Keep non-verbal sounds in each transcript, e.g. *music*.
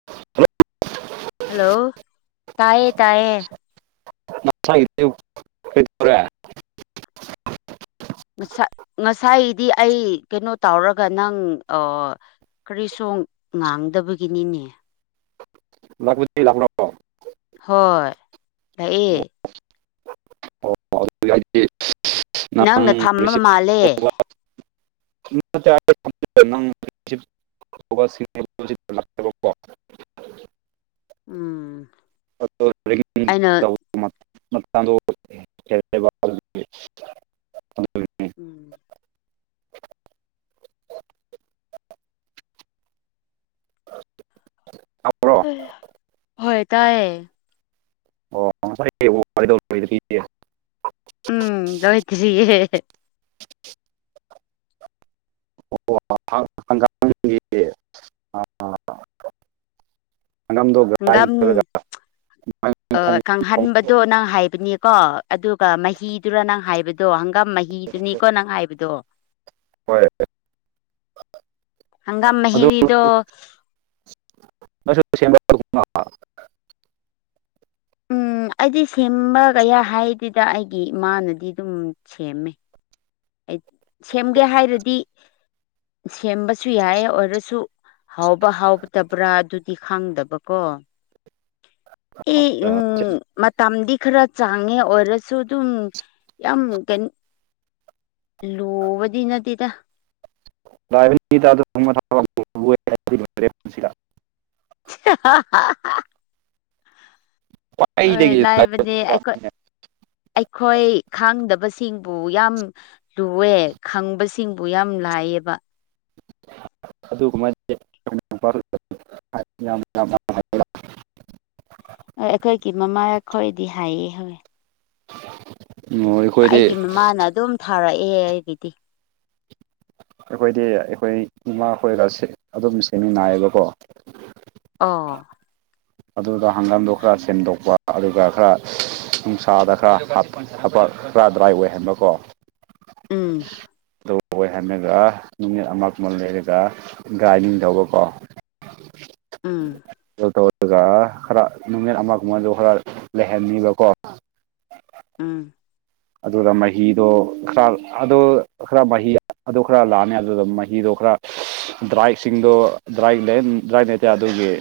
*unintelligible* hello ꯇꯥꯏꯌꯦ ꯇꯥꯏꯌꯦ *inaudible* ꯉꯁꯥꯏ ꯉꯁꯥꯏꯗꯤ ꯑꯩ ꯀꯩꯅꯣ ꯇꯧꯔꯒ ꯅꯪ ꯑ ꯀꯔꯤꯁꯨ ꯉꯥꯡꯗꯕꯒꯤꯅꯤꯅꯦ ꯂꯥꯛꯄꯗꯤ ꯂꯥꯛꯅꯣ ꯍꯣꯏ ꯂꯥꯛꯑꯦ ꯅꯪꯅ ꯊꯝꯕ ꯃꯥꯜꯂꯦ *unintelligible* *unintelligible* ꯂꯥꯛꯇꯕꯀꯣ ꯎꯝ ꯑꯩꯅ *unintelligible* ꯑꯗꯨꯒꯤꯅꯤ ꯎꯝ ꯇꯥꯕ꯭ꯔꯣ ꯍ ꯍꯣꯏ ꯇꯥꯏꯌꯦ ꯑꯣ ꯉꯁꯥꯏꯗ ꯄꯦ ꯎꯝ ꯂꯋꯥꯇꯔꯤꯌꯦ *unintelligible* ꯍꯪꯒꯥꯝ *unintelligible* ꯊꯣꯡ ꯀꯪꯍꯟꯕꯗꯣ ꯅꯪ ꯍꯥꯏꯕꯅꯤꯀꯣ ꯑꯗꯨꯒ ꯃꯍꯤꯗꯨꯅ ꯅꯪ ꯍꯥꯏꯕꯗꯣ ꯍꯪꯒꯥꯝ ꯃꯍꯤ ꯍꯤꯗꯨꯅꯤꯀꯣ ꯅꯪ ꯉꯥꯏꯕꯗꯣ ꯍꯣꯏ ꯍꯪꯒꯥꯝ ꯑꯗꯨ ꯃꯍꯤꯗꯣ *unintelligible* ꯎꯝ ꯑꯩꯗꯤ ꯁꯦꯝꯕꯒꯌꯥ ꯍꯥꯏꯗꯨꯗ ꯑꯩꯒꯤ ꯏꯃꯥꯅꯗꯤ ꯑꯗꯨꯝ ꯁꯦꯝꯃꯦ ꯁꯦꯝꯒꯦ ꯍꯥꯏꯔꯗꯤ ꯁꯦꯝꯕꯁꯨ ꯌꯥꯏ ꯑꯣꯏꯔꯁꯨ ꯍꯥꯎꯕ ꯍꯥꯎꯗꯕ꯭ꯔꯥ ꯑꯗꯨꯗꯤ ꯈꯪꯗꯕꯀꯣ ꯑꯦ ꯎꯝ ꯃꯇꯝꯗꯤ ꯈꯔ ꯆꯥꯡꯉꯦ ꯑꯣꯏꯔꯁꯨ ꯑꯗꯨꯝ ꯌꯥꯝ ꯂꯨꯕꯗꯤ ꯅꯠꯇꯦꯗ *unintelligible* ꯍꯥꯏꯕꯗꯤ ꯂꯣꯏꯔꯦ ꯄꯨꯟꯁꯤꯗ *unintelligible* ꯍꯣꯏ ꯈ꯭ꯋꯥꯏꯗꯒꯤ ꯂꯥꯏꯕꯅꯦ ꯑꯩꯈꯣꯏ ꯂꯥꯏꯕꯛꯅꯦ ꯑꯩꯈꯣꯏ ꯈꯥꯡꯗꯕꯁꯤꯡꯕꯨ ꯌꯥꯝ ꯂꯨꯋꯦ ꯈꯪꯕꯁꯤꯡꯕꯨ ꯌꯥꯝ ꯂꯥꯏꯌꯦꯕ *unintelligible* ꯑꯩꯈꯣꯏꯒꯤ ꯃꯃꯥ ꯈꯣꯏꯗꯤ ꯍꯥꯏꯑ ꯍꯧꯋꯦ ꯑꯩꯈꯣꯏꯗꯤ ꯑꯩꯒꯤ ꯃꯃꯥꯅ ꯑꯗꯨꯝ ꯊꯥꯔꯛꯑꯦ ꯑꯩꯒꯤꯗꯤ ꯑꯩꯈꯣꯏꯗꯤ ꯑꯩꯈꯣꯏ ꯏꯃꯥ ꯈꯣꯏꯔ ꯑꯗꯨꯝ ꯁꯦꯝꯃꯤꯉꯥꯏꯏꯌꯦꯕꯀꯣ ꯑꯣ ꯑꯗꯨꯗ ꯍꯪꯒꯥꯝꯗꯣ ꯈꯔ ꯁꯦꯝꯗꯣꯛꯄ ꯑꯗꯨꯒ ꯈꯔ ꯅꯨꯡꯁꯥꯗ ꯈꯔ ꯍꯥꯞꯄ ꯈꯔꯥ ꯗ꯭ꯔꯥꯏ ꯑꯣꯏꯍꯟꯕꯀꯣ ꯎꯝ ꯀꯣꯏꯍꯜꯂꯒ ꯅꯨꯅꯤꯠ ꯑꯃ ꯀꯃ ꯂꯩꯔꯒ ꯒꯥꯔꯅꯤꯡ ꯇꯧꯕꯀꯣ ꯎꯝ ꯑꯗꯨ ꯇꯧꯔꯒ ꯈꯔ ꯅꯨꯃꯤꯠ ꯑꯃꯒꯨꯝꯕꯗ ꯈꯔ ꯂꯩꯍꯟꯅꯤꯕꯀꯣ ꯎꯝ ꯑꯗꯨꯗ ꯃꯍꯤꯗꯣ ꯈꯔ ꯑꯗꯨ ꯈꯔ ꯃꯍꯤ ꯑꯗꯨ ꯈꯔ ꯂꯥꯛꯑꯅꯤ ꯑꯗꯨꯗ ꯃꯍꯤꯗꯣ ꯈꯔ ꯗ꯭ꯔꯥꯏꯁꯤꯡꯗꯣ ꯗ꯭ꯔꯥꯏ ꯗ꯭ꯔꯥꯏ ꯂꯩꯇꯦ ꯑꯗꯨꯒꯤ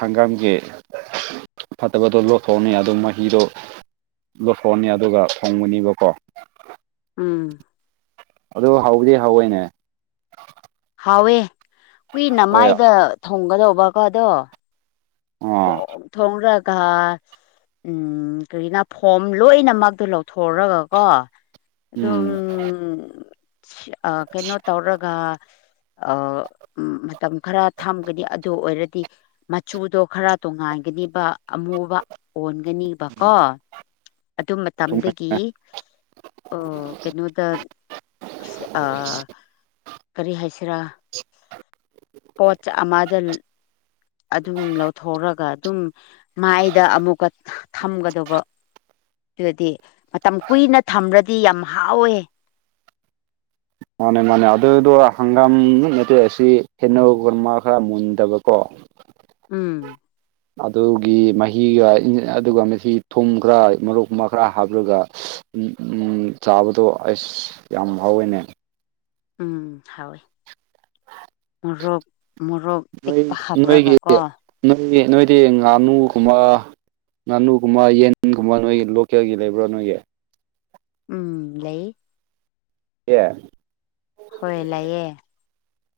ꯍꯪꯒꯥꯝꯒꯤ ꯐꯠꯇꯕꯗꯣ ꯂ ꯂꯧꯊꯣꯛꯑꯅꯤ ꯑꯗꯨ ꯃꯍꯤꯗꯣ ꯐꯣꯟꯅꯤ ꯑꯗꯨꯒ ꯊꯣꯡꯒꯅꯤꯕꯀꯣ ꯎꯝ ꯑꯗꯨ ꯍꯧꯗꯤ ꯍꯧꯋꯦꯅꯦ ꯍꯥꯎꯋꯦ ꯀꯨꯏꯅ ꯍꯣꯏ ꯃꯥꯏꯗ ꯊꯣꯡꯒꯗꯧꯕꯀꯣꯗꯣ ꯎ ꯊꯣꯡꯔꯒ ꯎꯝ ꯀꯔꯤꯒꯤꯅ ꯐꯣꯝ ꯂꯣꯏꯅ ꯃꯛꯇꯣ ꯂꯧꯊꯣꯛꯔꯒꯀꯣ ꯑꯗꯨꯝ ꯎꯝ ꯀꯩꯅꯣ ꯇꯧꯔꯒ ꯑ ꯎ ꯃꯇꯝ ꯈꯔ ꯊꯝꯒꯅꯤ ꯑꯗꯨ ꯑꯣꯏꯔꯗꯤ ꯃꯆꯨꯗꯣ ꯈꯔ ꯇꯣꯡꯉꯥꯟꯒꯅꯤꯕ ꯑꯃꯨꯕ ꯑꯣꯟꯒꯅꯤꯕꯀꯣ ꯑꯗꯨ ꯆꯨꯝꯃꯦ ꯃꯇꯝꯗꯒꯤ ꯑꯣ ꯀꯩꯅꯣꯗ ꯑ ꯀꯔꯤ ꯍꯥꯏꯁꯤꯔꯥ ꯄꯣꯠ ꯆꯩ ꯑꯃꯗ ꯑꯗꯨꯝ ꯂꯧꯊꯣꯛꯔꯒ ꯑꯗꯨꯝ ꯃꯥꯏꯗ ꯑꯃꯨꯛꯀ ꯊꯝꯒꯗꯧꯕ ꯑꯗꯨꯗꯤ ꯃꯇꯝ ꯀꯨꯏꯅ ꯊꯝꯃꯗꯤ ꯌꯥꯝ ꯍꯥꯎꯋꯦ ꯃꯥꯅꯦ ꯃꯥꯅꯦ ꯑꯗꯨꯗꯣ ꯍꯪꯒꯥꯝ ꯃꯦꯇꯩꯦ ꯑꯁꯤ ꯍꯦꯟꯅꯧꯒꯕ ꯈꯔ ꯃꯨꯟꯗꯕꯀꯣ ꯎꯝ ꯑꯗꯨꯒꯤ ꯃꯍꯤꯒ ꯑꯗꯨꯒ ꯃꯁꯤ ꯊꯨꯝ ꯈꯔ ꯃꯣꯛꯀꯨꯝꯕ ꯈꯔ ꯍꯥꯞꯂꯒ ꯆꯥꯕꯗꯣ ꯑꯁ ꯌꯥꯝ ꯐꯥꯎꯋꯦꯅꯦ ꯎꯝ ꯍꯥꯎꯣꯏ ꯃꯣꯔꯣꯛ ꯃꯣꯔꯣꯛ ꯅꯣꯏ ꯇꯦꯛꯛꯄ ꯍꯥꯕꯨꯔꯥꯒ ꯅꯣꯏꯒꯤ ꯀꯣ ꯅꯣꯏ ꯅꯣꯏꯗꯤ ꯉꯥꯅꯨꯒꯨꯝꯕ ꯉꯥꯅꯨꯒꯨꯝꯕ ꯌꯦꯟꯒꯨꯝꯕ ꯅꯣꯏꯒꯤ ꯂꯣꯀꯦꯜꯒꯤ ꯂꯩꯕ꯭ꯔꯥ ꯅꯣꯏꯒꯤ ꯎꯝ ꯂꯩ ꯑꯦ ꯍꯣꯏ ꯂꯩꯌꯦ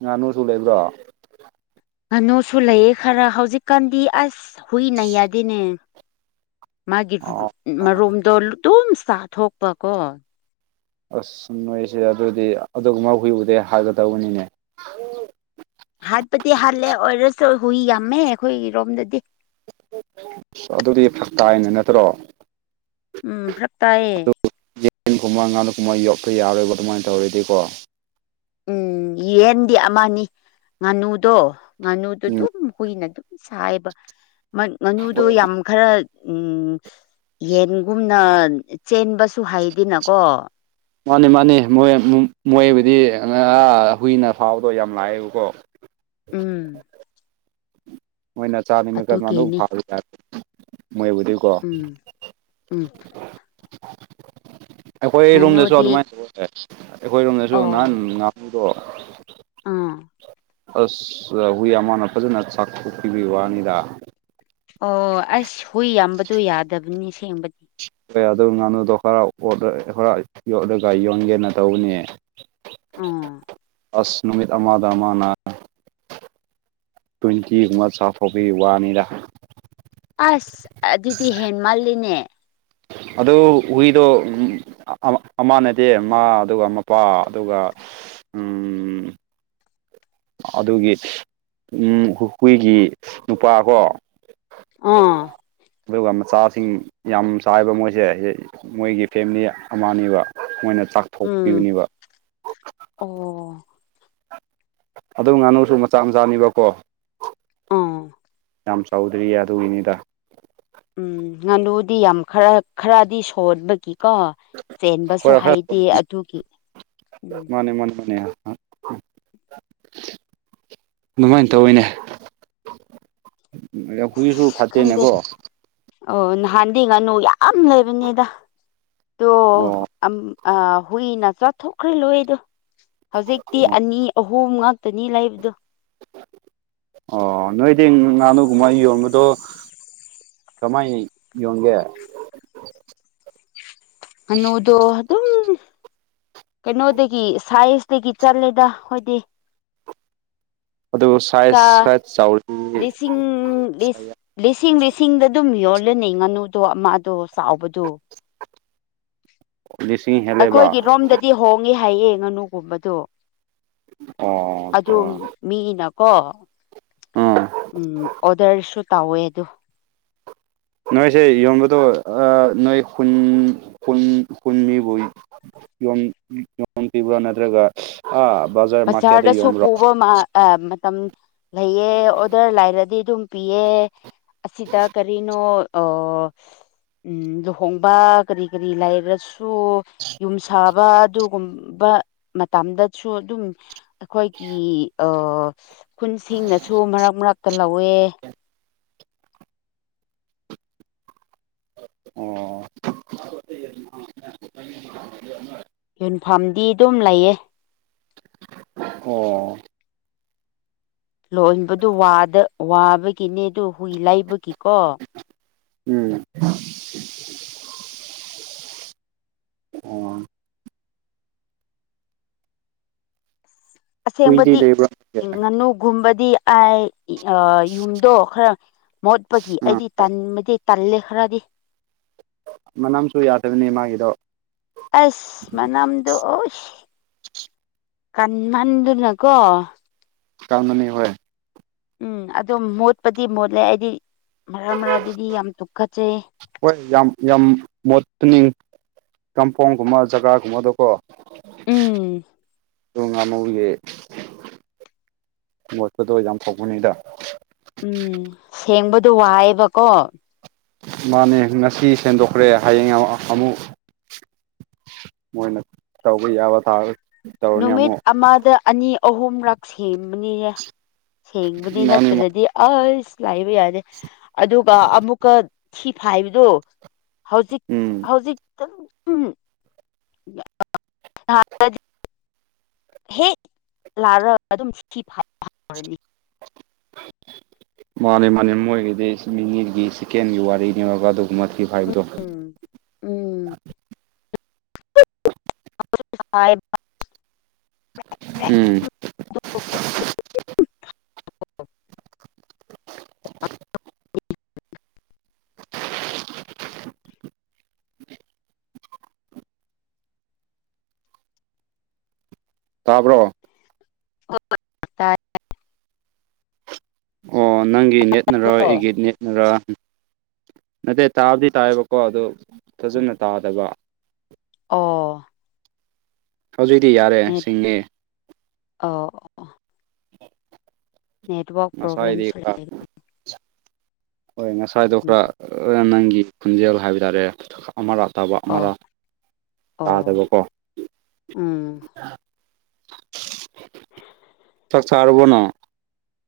ꯉꯥꯅꯨꯁꯨ ꯂꯩꯕ꯭ꯔꯣ ꯀꯅꯨꯁꯨ ꯂꯩꯌꯦ ꯈꯔ ꯍꯧꯖꯤꯛꯀꯥꯟꯗꯤ ꯑꯁ ꯍꯨꯏ ꯅ ꯌꯥꯗꯦꯅꯦ ꯃꯥꯒꯤ ꯑꯣ ꯃꯔꯨꯝꯗꯣ ꯑꯗꯨꯝ ꯆꯥꯊꯣꯛꯄꯀꯣ ꯑꯁ ꯅꯣꯏꯁꯦ ꯑꯗꯨꯗꯤ ꯑꯗꯨꯒꯨꯝꯕ ꯍꯨꯏꯨꯗꯩ ꯍꯥꯏꯒꯗꯧꯕꯅꯤꯅꯦ ꯍꯥꯠꯄꯗꯤ ꯍꯥꯜꯂꯦ ꯑꯣꯏꯔꯁꯨ ꯍꯨꯏ ꯌꯥꯝꯃꯦ ꯑꯩꯈꯣꯏꯒꯤꯔꯣꯝꯗꯗꯤ ꯑꯁ ꯑꯗꯨꯗꯤ ꯐꯛꯇꯥꯏꯅ ꯅꯠꯇ꯭ꯔꯣ ꯎꯝ ꯐꯂꯛ ꯇꯥꯏꯌꯦ ꯌꯦꯟꯒꯨꯝꯕ ꯉꯥꯅꯨꯀꯨꯝꯕ ꯌꯣꯛꯄ ꯌꯥꯔꯣꯏꯕ ꯑꯗꯨꯃꯥꯏꯅ ꯇꯧꯔꯗꯤꯀꯣ ꯎꯝ ꯌꯦꯟꯗꯤ ꯑꯃꯅꯤ ꯉꯥꯅꯨꯗꯣ ꯉꯥꯅꯨꯗꯨ ꯎꯝ ꯑꯗꯨꯝ ꯍꯨꯏꯅ ꯑꯗꯨꯝ ꯁꯥꯥꯏꯕ ꯉꯅꯨꯗꯣ ꯌꯥꯝ ꯈꯔ ꯎꯝ ꯌꯦꯟꯒꯨꯝꯅ ꯆꯦꯟꯕꯁꯨ ꯍꯩꯗꯅꯀꯣ ꯃꯥꯅꯤ ꯃꯥꯅꯤ ꯃꯣꯏ ꯃꯣꯏꯕꯨꯗꯤ ꯍꯨꯏꯅ ꯐꯥꯎꯕꯗꯣ ꯌꯥꯝ ꯂꯥꯛꯑꯦꯕꯀꯣ ꯎꯝ ꯃꯣꯏꯅ ꯆꯥꯅꯤꯡꯕ ꯀꯔꯝꯃꯥꯟꯗꯧ ꯑꯗꯨꯒꯤꯅꯤ ꯐꯥꯦ ꯃꯣꯏꯕꯨꯗꯤ ꯎꯝ ꯎꯝ ꯑꯩꯈꯣꯏ ꯔꯨꯝꯗꯁꯨ ꯉꯥꯅꯨꯗꯤ ꯑꯗꯨꯃꯥꯏꯅ ꯇꯦ ꯑꯩꯈꯣꯏꯔꯣꯝꯗꯁꯨ ꯑꯣ ꯅꯍꯥꯟ ꯉꯥꯅꯨꯗꯣ ꯑꯥ ꯑꯁ ꯍꯨꯏ ꯑꯃꯅ ꯐꯖꯅ ꯆꯥꯛꯊꯣꯛꯄꯤꯕꯤ ꯋꯥꯅꯤꯗ ꯑꯣ ꯑꯁ ꯍꯨꯏ ꯌꯥꯝꯕꯗꯣ ꯌꯥꯗꯕꯅꯤ ꯁꯦꯡꯕꯗꯤ ꯍ ꯑꯗꯨ ꯉꯥꯅꯨꯗꯣ ꯈꯔ ꯈꯔ ꯌꯣꯠꯂꯒ ꯌꯣꯟꯒꯦꯅ ꯇꯧꯕꯅꯦ ꯑꯥ ꯑꯁ ꯅꯨꯃꯤꯠ ꯑꯃꯃꯥꯗ ꯑꯃꯅꯥ ꯇ꯭ꯋꯦꯟꯇꯤꯒꯨꯝꯕ ꯆꯥꯐꯥꯎꯒꯤ ꯋꯥꯅꯤꯔꯥ ꯑꯁ ꯑꯗꯨꯗꯤ ꯍꯦꯟ ꯃꯥꯜꯂꯤꯅꯦ ꯑꯗꯨꯗ ꯑꯩꯗ ꯑꯃꯥ ꯅꯠꯇꯦ ꯃꯥ ꯑꯗꯨꯒ ꯃꯄꯥ ꯑꯗꯨꯒ ꯑꯗꯨꯒꯤ ꯍꯨꯈꯨꯏꯒꯤ ꯅꯨꯄꯥ ꯀꯣ ꯑꯥ ꯑꯗꯨꯒ ꯃꯆꯥꯁꯤꯡ ꯌꯥꯝ ꯆꯥꯏꯕ ꯃꯣꯏꯁꯦ ꯃꯣꯏꯒꯤ ꯐꯦꯃꯤꯂꯤ ꯑꯃꯅꯤꯕ ꯃꯣꯏꯅ ꯆꯥꯛ ꯎꯝ ꯑꯣ ꯑꯗꯨꯝ ꯉꯥꯅꯨꯁꯨ ꯃꯆꯥ ꯃꯆꯥꯅꯤꯕꯀꯣ ꯑꯥ ꯌꯥꯝ ꯆꯥꯎꯗ꯭ꯔꯤꯌꯦ ꯑꯗꯨꯒꯤꯅꯤꯗ ꯎꯝ ꯉꯥꯅꯨꯗꯤ ꯌꯥꯝ ꯈꯔ ꯈꯔꯗꯤ ꯁꯣꯕꯒꯤꯀꯣ ꯆꯦꯟꯕꯁꯨ ꯍꯣꯏ ꯈꯔ ꯍꯥꯏꯩꯗꯦ ꯑꯗꯨꯒꯤ ꯎꯝ ꯃꯅꯦ ꯃꯅꯦ ꯃꯅꯦ ꯑꯗꯨꯃꯥꯏꯅ ꯇꯧꯋꯤꯅꯦ ꯍꯧꯖꯤꯛꯁꯨ ꯑꯁ ꯈꯪꯗꯦ ꯐꯠꯇꯦꯅꯦꯀꯣ ꯑꯣ ꯅꯍꯥꯟꯗꯤ ꯉꯥꯅꯨ ꯌꯥꯝ ꯂꯩꯕꯅꯤꯗ ꯑꯣ ꯑ ꯍꯨꯏꯅ ꯆꯥꯊꯣꯛꯈ꯭ꯔꯦ ꯂꯣꯏꯗꯣ ꯍꯧꯖꯤꯛꯇꯤ ꯑꯣ ꯑꯅꯤ ꯑꯍꯨꯝꯛ ꯅꯤ ꯂꯥꯏꯕꯣ ꯑꯣ ꯅꯣꯏꯗꯤ ꯉꯥꯅꯨꯒꯨꯝꯕ ꯌꯣꯟꯕꯗꯣ ꯀꯃꯥꯏꯅ ꯌꯣꯟꯒꯦ ꯑꯅꯣꯗꯣ ꯑꯗꯨ ꯑꯗꯨꯝ ꯀꯩꯅꯣꯗꯒꯤ ꯁꯥꯏꯖꯇꯒꯤ ꯆꯠꯂꯦꯗ ꯍꯣꯏꯗꯤ ꯑꯗꯨ ꯆ ꯁꯥꯏꯖ ꯈꯔ ꯆꯥꯎꯔꯗꯤ ꯂꯤꯁꯤꯡ ꯂꯤ ꯂꯤꯁꯤꯡ ꯂꯤꯁꯤꯡꯗ ꯑꯗꯨꯝ ꯌꯣꯜꯂꯅꯤ ꯉꯥꯅꯨꯗꯣ ꯑꯃꯗꯣ ꯆꯥꯎꯕꯗꯣ ꯂꯤꯁꯤꯡ ꯍꯦꯜꯂꯦꯕ ꯑꯩꯈꯣꯏꯒꯤ ꯔꯣꯝꯗꯗꯤ ꯍꯣꯡꯉꯤ ꯍꯥꯏꯌꯦ ꯉꯥꯅꯨꯒꯨꯝꯕꯗꯣ ꯑꯣ ꯑꯗꯨ ꯃꯤꯅꯀꯣ ꯑꯥ ꯎ ꯑꯣꯗꯔꯁꯨ ꯇꯧꯋꯦ ꯑ ꯅꯣꯏꯁꯦ ꯌꯣꯟꯕꯗꯣ ꯅꯣꯏꯟ ꯀꯨꯟꯅꯤꯐꯨ ꯌ ꯌꯣꯟꯕ꯭ꯔꯣ ꯅꯠꯇ꯭ꯔꯒ ꯑ ꯕꯖꯥꯔ ꯃꯥꯔꯀꯦꯠꯇ ꯌꯣꯟꯕ꯭ꯔꯣ ꯑ ꯃꯇꯝ ꯂꯩꯑ ꯑꯣꯗꯔ ꯂꯥꯏꯔꯗꯤ ꯑꯗꯨꯝ ꯄꯤꯌꯦ ꯑꯁꯤꯗ ꯀꯔꯤꯅꯣ ꯑ ꯎꯝ ꯂꯨꯍꯣꯡꯕ ꯀꯔꯤ ꯀꯔꯤ ꯂꯩꯔꯁꯨ ꯁꯨ ꯌꯨꯝ ꯁꯥꯕ ꯑꯗꯨꯒꯨꯝꯕ ꯃꯇꯝꯗꯁꯨ ꯑꯗꯨꯝ ꯑꯩꯈꯣꯏꯒꯤ ꯈꯨꯟꯁꯤꯡꯅꯁꯨ ꯃꯔꯛ ꯃꯔꯛꯇ ꯂꯧꯋꯦ ꯑꯣ ꯌꯨꯟꯐꯝꯥꯝꯗꯤ ꯑꯗꯨꯝ ꯂꯩꯌꯦ ꯑꯣ ꯂꯣꯏꯕꯗꯨ ꯋꯥꯕꯒꯤꯅꯦ ꯑꯗꯨ ꯍꯨꯏ ꯂꯩꯕꯒꯤꯀꯣ ꯎꯝ ꯑꯣ ꯍꯨꯏꯗꯤ ꯑꯁꯦꯡꯕꯗꯤ ꯂꯩꯕ꯭ꯔꯥ ꯉꯥꯅꯨꯒꯨꯝꯕꯗꯤ ꯑꯥꯏ ꯌꯨꯝꯗꯣ ꯈꯔ ꯃꯣꯠꯄꯒꯤ ꯑꯥ ꯑꯩꯗꯤ ꯇꯟꯃꯗꯤ ꯇꯜꯦ ꯈꯔꯥꯗꯤ ꯃꯅꯝꯁꯨ ꯌꯥꯗꯕꯅꯦ ꯃꯥꯒꯤꯗꯣ ꯑꯁ ꯃꯅꯝꯗꯣ ꯑꯁ ꯀꯟꯍꯟꯗꯨꯅꯀꯣ ꯀꯥꯟꯅꯤ ꯍꯣꯏ ꯎꯝ ꯑꯗꯨꯣ ꯃꯣꯠꯄꯗꯤ ꯃꯣꯠꯂꯦ ꯑꯩꯗꯤ ꯃꯔꯛ ꯃꯔꯛ ꯑꯗꯨꯗꯤ ꯌꯥꯝ ꯇꯨꯈꯠꯆꯩ ꯍꯣꯏ ꯌꯥꯝ ꯌꯥꯝ ꯃꯣꯨꯅꯤꯡ ꯀꯝꯄꯥꯎꯟꯒꯨꯝꯕ ꯖꯒꯥꯒꯨꯝꯕꯗ ꯀꯣ ꯎꯝ *unintelligible* ꯑ ꯉꯥꯃꯨꯒꯤ ꯃꯣꯠꯄꯗꯣ ꯌꯥꯝ ꯐꯧꯕꯅꯤꯗ ꯎꯝ ꯁꯦꯡꯕꯗꯣ ꯋꯥꯏꯑꯦꯕꯀꯣ ꯃꯥꯅꯦ ꯉꯁꯤ ꯁ ꯁꯦꯝꯗꯣꯛꯈ꯭ꯔꯦ ꯍꯌꯦꯡ ꯑꯃꯨꯛ ꯃꯣꯏꯅ ꯇꯧꯕ ꯌꯥꯕ ꯊꯥꯔ ꯅꯨꯃꯤꯠ ꯑꯃꯗ ꯑꯅꯤ ꯑꯍꯨꯝꯂꯛ ꯁꯦꯝꯕꯅꯤꯅꯦ ꯃꯥꯅꯤ ꯁꯦꯡꯪꯅꯤꯅꯠꯇꯗꯤ ꯑꯁ ꯂꯥꯛꯏꯕ ꯌꯥꯗꯦ ꯑꯗꯨꯒ ꯑꯃꯨꯛꯀ ꯁꯤꯤ ꯐꯥꯏꯕꯗꯣ ꯍꯧꯖꯤꯛ ꯎꯝ ꯍꯧꯖꯤꯛ ꯍꯦꯛ ꯂꯥꯛꯔꯒ ꯑꯗꯨꯝ ꯁꯤ ꯐꯥꯎꯔꯅꯤ ꯃꯥꯅꯦ ꯃꯥꯅꯦ ꯃꯣꯏꯒꯤꯗꯤ ꯅꯤꯒꯤ ꯆꯤꯀꯦꯟꯒꯤ ꯋꯥꯔꯤꯅꯤꯧꯔꯒ ꯑꯗꯨꯒꯨꯝꯕ ꯊꯤꯕ ꯍꯥꯏꯕꯗꯣ ꯎ ꯎꯝ *unintelligible* ꯇꯥꯏꯕ꯭ꯔꯣ ꯎꯝ ꯇꯥꯕ꯭ꯔꯣ *unintelligible* ꯑꯣ ꯅꯪꯒꯤ ꯅꯠꯅꯔꯣ ꯑꯩꯒꯤ ꯅꯠꯅꯔ ꯅꯠꯇꯦ ꯇꯥꯕꯨꯗꯤ ꯇꯥꯏꯕꯀꯣ ꯑꯗꯨ ꯐꯖꯅ ꯇꯥꯗꯕ ꯑꯣ ꯍꯧꯖꯤꯛꯇꯤ ꯌꯥꯔꯦ ꯁꯤꯡꯉ ꯑ ꯍ ꯅꯦꯠꯋꯔꯛ ꯄꯣꯕ꯭ꯂꯦꯝꯁ ꯑꯣꯏꯒ ꯍꯣꯏ ꯉꯁꯥꯏꯗꯣ ꯂꯩ ꯈꯔ ꯅꯪꯒꯤ ꯈꯣꯟꯖꯦꯜ ꯍꯥꯏꯕ ꯇꯥꯔꯦ ꯑꯃꯥ ꯑ ꯇꯥꯕ ꯑꯣ ꯑꯃꯔꯥ ꯇꯥꯗꯕꯣ ꯑꯣ ꯀꯣ ꯎꯝ ꯍ ꯇꯛꯆꯥꯥꯔꯕꯅ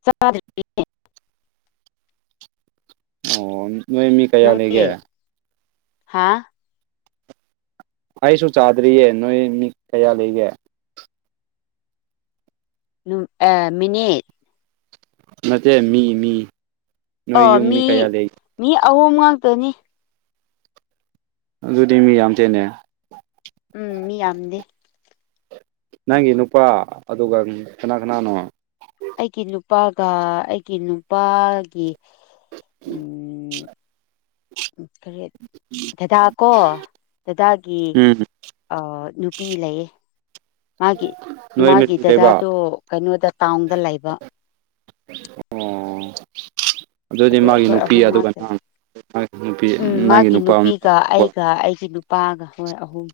ꯆꯗ ꯑꯣ ꯅꯣꯏ ꯃꯤ ꯀꯌꯥ ꯅꯪꯒꯦ ꯂꯩꯒꯦ ꯍꯥ ꯑꯩꯁꯨ ꯆꯥꯗ꯭ꯔꯤꯌꯦ ꯅꯣꯏ ꯃꯤ ꯀꯌꯥ ꯂꯩꯒꯦ ꯃꯤꯅꯤꯠ ꯅꯠꯇꯦ ꯃꯤ ꯃꯤ ꯑ ꯅꯣꯏ ꯌꯨꯝ ꯃꯤ ꯀꯌꯥ ꯂꯩ ꯃꯤ ꯑꯍꯨꯝ ꯉꯥꯛꯇꯅꯤ ꯑꯗꯨꯗꯤ ꯃꯤ ꯌꯥꯝ ꯊꯦꯟꯅꯩ ꯎꯝ ꯃꯤ ꯌꯥꯝꯗꯦ ꯅꯪꯒꯤ ꯅꯨꯄꯥ ꯑꯗꯨꯒ ꯀꯅꯥ ꯀꯅꯥꯅꯣ ꯑꯩꯒꯤ ꯅꯨꯄꯥꯒ ꯑꯩꯒꯤ ꯅꯨꯄꯥꯒꯤ ꯀꯔꯤꯦꯠ ꯗꯗꯥꯀꯣ ꯗꯗꯥꯒꯤ ꯎꯝ ꯅꯨꯄꯤ ꯂꯩꯌꯦ ꯃꯥꯒꯤ ꯅꯣꯏ ꯃꯔꯤ ꯃꯥꯒꯤ ꯂꯩꯕ ꯗꯗꯥꯗꯣ ꯀꯩꯅꯣꯗ ꯇꯥꯎꯟꯗ ꯂꯩꯕ ꯑꯣ ꯑꯗꯨꯗꯤ ꯑꯗꯨ ꯃꯥꯒꯤ ꯑꯩꯈꯣꯏ ꯅꯨꯄꯤ ꯑꯍꯨꯝ ꯑꯗꯨꯒ ꯉꯥꯛꯇ ꯂꯩ ꯅꯒꯤ ꯅꯨꯄꯤ ꯎꯝ ꯅꯪꯒꯤ ꯃꯥꯒꯤ ꯅꯨꯄꯥ ꯑꯃ ꯅꯨꯄꯤꯒ ꯑꯩꯒ ꯑꯩꯒꯤ ꯅꯨꯄꯥꯒ ꯍꯣꯏ ꯑꯍꯨꯝ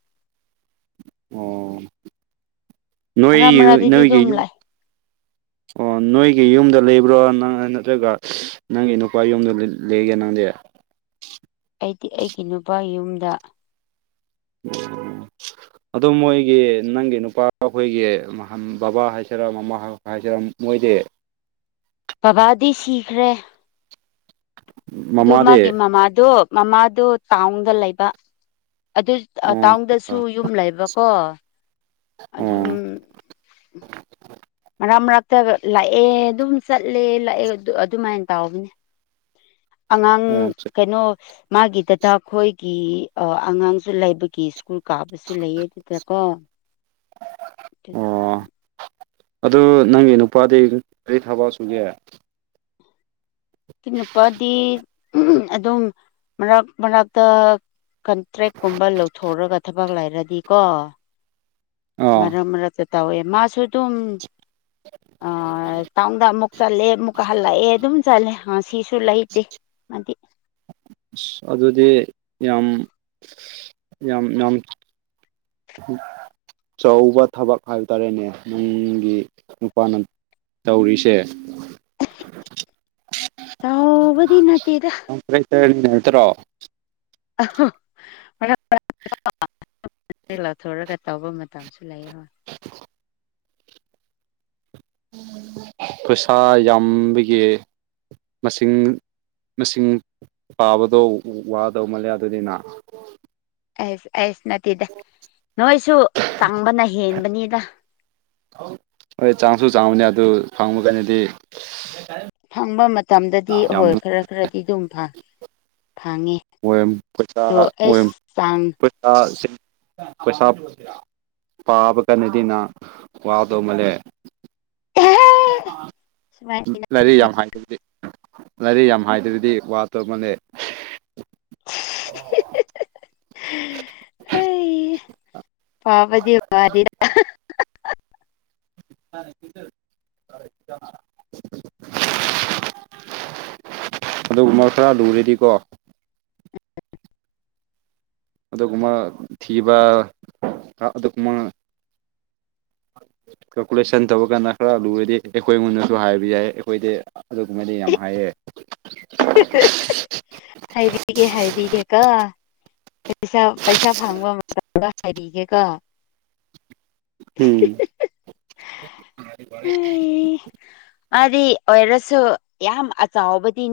ꯑꯣ ꯃꯔꯛ ꯅ ꯃꯔꯛꯗꯗꯤ ꯅꯒꯤ ꯑꯗꯨꯝ ꯂꯥꯛꯑꯦ ꯑꯣ ꯅꯣꯏꯒꯤ ꯌꯨꯝꯗ ꯂꯩꯕ꯭ꯔꯣ ꯅꯪ ꯅꯠꯇ꯭ꯔꯒ ꯅꯪꯒꯤ ꯅꯨꯄꯥ ꯌꯨꯝꯗ ꯂꯩ ꯂꯩꯌ‌ꯦ ꯅꯪꯗꯤ ꯑꯩꯗꯤ ꯑꯩꯒꯤ ꯅꯨꯄꯥꯒꯤ ꯌꯨꯝꯗ *inaudible* ꯑꯗ‌ꯣ ꯃꯣꯏꯒꯤ ꯅꯪꯒꯤ ꯅꯨꯄꯥ ꯈꯣꯏꯒꯤ ꯕꯕꯥ ꯍꯥꯏꯁꯤꯔꯥ ꯃꯃꯥ ꯍꯥꯏꯁꯤꯔ ꯃꯣꯏꯗꯤ ꯕꯕꯥꯗꯤ ꯁꯤꯈ꯭ꯔꯦ ꯑꯗꯨ ꯃꯥꯒꯤ ꯃꯃꯥꯗꯤ ꯃꯃꯥꯗꯣ ꯃꯃꯥꯗꯨ ꯇꯥꯎꯟꯗ ꯂꯩꯕ ꯑꯗꯨ ꯑꯣ ꯇꯥꯎꯟꯗꯁꯨ ꯌꯨꯝ ꯂꯩꯕꯀꯣ ꯑꯗꯨꯝ ꯑꯣ ꯃꯔꯛ ꯃꯔꯛꯇ ꯂꯥꯛꯑꯦ ꯑꯗꯨꯝ ꯆꯠꯂꯦ ꯂꯥꯛꯑꯦ ꯑꯗꯨꯃꯥꯏꯅ ꯇꯧꯕꯅꯦ ꯑꯉꯥꯡ ꯑꯣ ꯀꯩꯅꯣ ꯃꯥꯒꯤ ꯗꯗꯥ ꯈꯣꯏꯒꯤ ꯑ ꯑꯉꯥꯡꯁꯨ ꯂꯩꯕꯒꯤ ꯁ꯭ꯀꯨꯜ ꯀꯥꯕ ꯁꯨ ꯂꯩꯌꯦ ꯑꯗꯨꯗꯀꯣ ꯑꯗꯨꯒꯤ ꯑꯣ ꯑꯗꯨ ꯅꯪꯒꯤ ꯅꯨꯄꯥꯗꯤ ꯀꯔꯤ ꯊꯕꯛ ꯁꯨꯒꯦ ꯑꯩꯒꯤ ꯅꯨꯄꯥꯗꯤ ꯑꯗꯨꯝ ꯃꯔꯛ ꯃꯔꯛꯇ ꯀꯟꯇ꯭ꯔꯦꯛꯀꯨꯝꯕ ꯂꯧꯊꯣꯛꯔꯒ ꯊꯕꯛ ꯂꯩꯥꯔꯗꯤꯀꯣ ꯑꯥ ꯃꯔꯛ ꯃꯔꯛ ꯇ ꯇꯧꯋꯦ ꯃꯥꯁꯨ ꯑꯗꯨꯝ ꯑ ꯇꯥꯎꯟꯗ ꯑꯃꯨꯛ ꯆꯠꯂꯦ ꯑꯃꯨꯛꯀ ꯍꯜꯂꯛꯑꯦ ꯑꯗꯨꯝ ꯆꯠꯂꯦ ꯁꯤꯁꯨ ꯂꯩꯇꯦ ꯃꯗꯤ ꯑꯁ ꯑꯗꯨꯗꯤ ꯌꯥꯝ ꯌꯥꯝ ꯌꯥꯝ ꯑꯆꯧꯕ ꯊꯕꯛ ꯍꯥꯏꯕ ꯇꯥꯔꯦꯅꯦ ꯅꯪꯒꯤ ꯅꯨꯄꯥꯅ ꯇꯧꯔꯤꯁꯦ ꯇꯧꯕꯗꯤ ꯅꯠꯇꯦꯗ ꯇꯔꯟ ꯅꯠꯇ꯭ꯔꯣ *unintelligible* ꯂꯧꯊꯣꯔꯒ ꯇꯧꯕ ꯃꯇꯝꯁꯨ ꯂꯩꯌ‌ꯦꯕ *unintelligible* ꯄꯩꯁꯥ ꯌꯥꯝꯕꯒꯤ ꯃꯁꯤꯡ ꯃꯁꯤꯡ ꯄꯥꯕꯗꯣ ꯋꯥꯗꯧ ꯃꯥꯜꯂꯦ ꯑꯗꯨꯅꯤꯅ ꯑꯩꯁ ꯑꯩꯁ ꯅꯠꯇꯦꯗ ꯅꯣꯏꯁꯨ ꯆꯪꯕꯅ ꯍꯦꯟꯕꯅꯤꯗ ꯍꯣꯏ ꯆꯪꯁꯨ ꯆꯪꯕꯅꯤ ꯑꯗꯨ ꯐꯪꯕ ꯀꯟꯗꯗꯤ ꯐꯪꯕ ꯃꯇꯝꯗꯗꯤ ꯍꯣꯏ ꯈꯔ ꯈꯔꯗꯤ ꯑꯗꯨꯝ ꯐꯪꯉꯦ ꯑꯣꯏ ꯄꯩꯁꯥ ꯑꯗꯣ ꯑꯣꯏ ꯑꯩꯁ ꯆꯥꯡ ꯄꯩꯁꯥ ꯄꯩꯁꯥ ꯄꯥꯕ ꯀꯟꯗꯗꯤꯅ ꯋꯥꯗꯧ ꯃꯜꯂꯦ *unintelligible* ꯁꯨꯃꯥꯏꯅ ꯂꯥꯏꯔꯤꯛ ꯌꯥꯝ ꯍꯥꯏꯇꯔꯗꯤ ꯂꯥꯏꯔꯤꯛ ꯌꯥꯝ ꯍꯥꯏꯇꯔꯗꯤ ꯋꯥꯗꯧ ꯃꯜꯂ‌ꯦ *unintelligible* ꯍꯩ ꯍꯥ ꯄꯥꯕꯗꯤ ꯋꯥꯗ‌ꯦꯗ *unintelligible* ꯑꯗꯨꯒꯨꯝꯕ ꯈꯔ ꯂꯨꯔꯗꯤꯀꯣ ꯑꯗꯨꯒꯨꯝꯕ ꯊꯤꯕ ꯑꯗꯨꯒꯨꯝꯕ *inaudible* ꯀꯜꯀꯨꯂꯦꯁꯟ ꯇꯧꯕ ꯀꯥꯟꯗ ꯈꯔ ꯂꯨꯔꯗꯤ ꯑꯩꯈꯣꯏꯉꯣꯟꯗꯁꯨ ꯍꯥꯏꯕ ꯌꯥꯏꯌ‌ꯦ ꯑꯩꯈꯣꯏꯗꯤ ꯑꯗꯨꯒꯨꯝꯕꯗꯤ ꯌꯥꯝ ꯍꯩꯌꯦ ꯍꯥꯏꯕꯤꯒꯦ ꯍꯥꯏꯕꯤꯒꯦ ꯀ‌ꯣ ꯄꯩꯁꯥ ꯄꯩꯁꯥ ꯐꯪꯕ ꯃꯇꯝꯗ ꯍꯥꯏꯕꯤꯒꯦꯀ‌ꯣ ꯎꯝ ꯑꯩꯁ ꯑꯗꯨ ꯑꯣꯏꯔꯁꯨ ꯌꯥꯝ ꯑꯆꯥꯎꯕꯗꯤ ꯅꯠꯇ‌ꯦ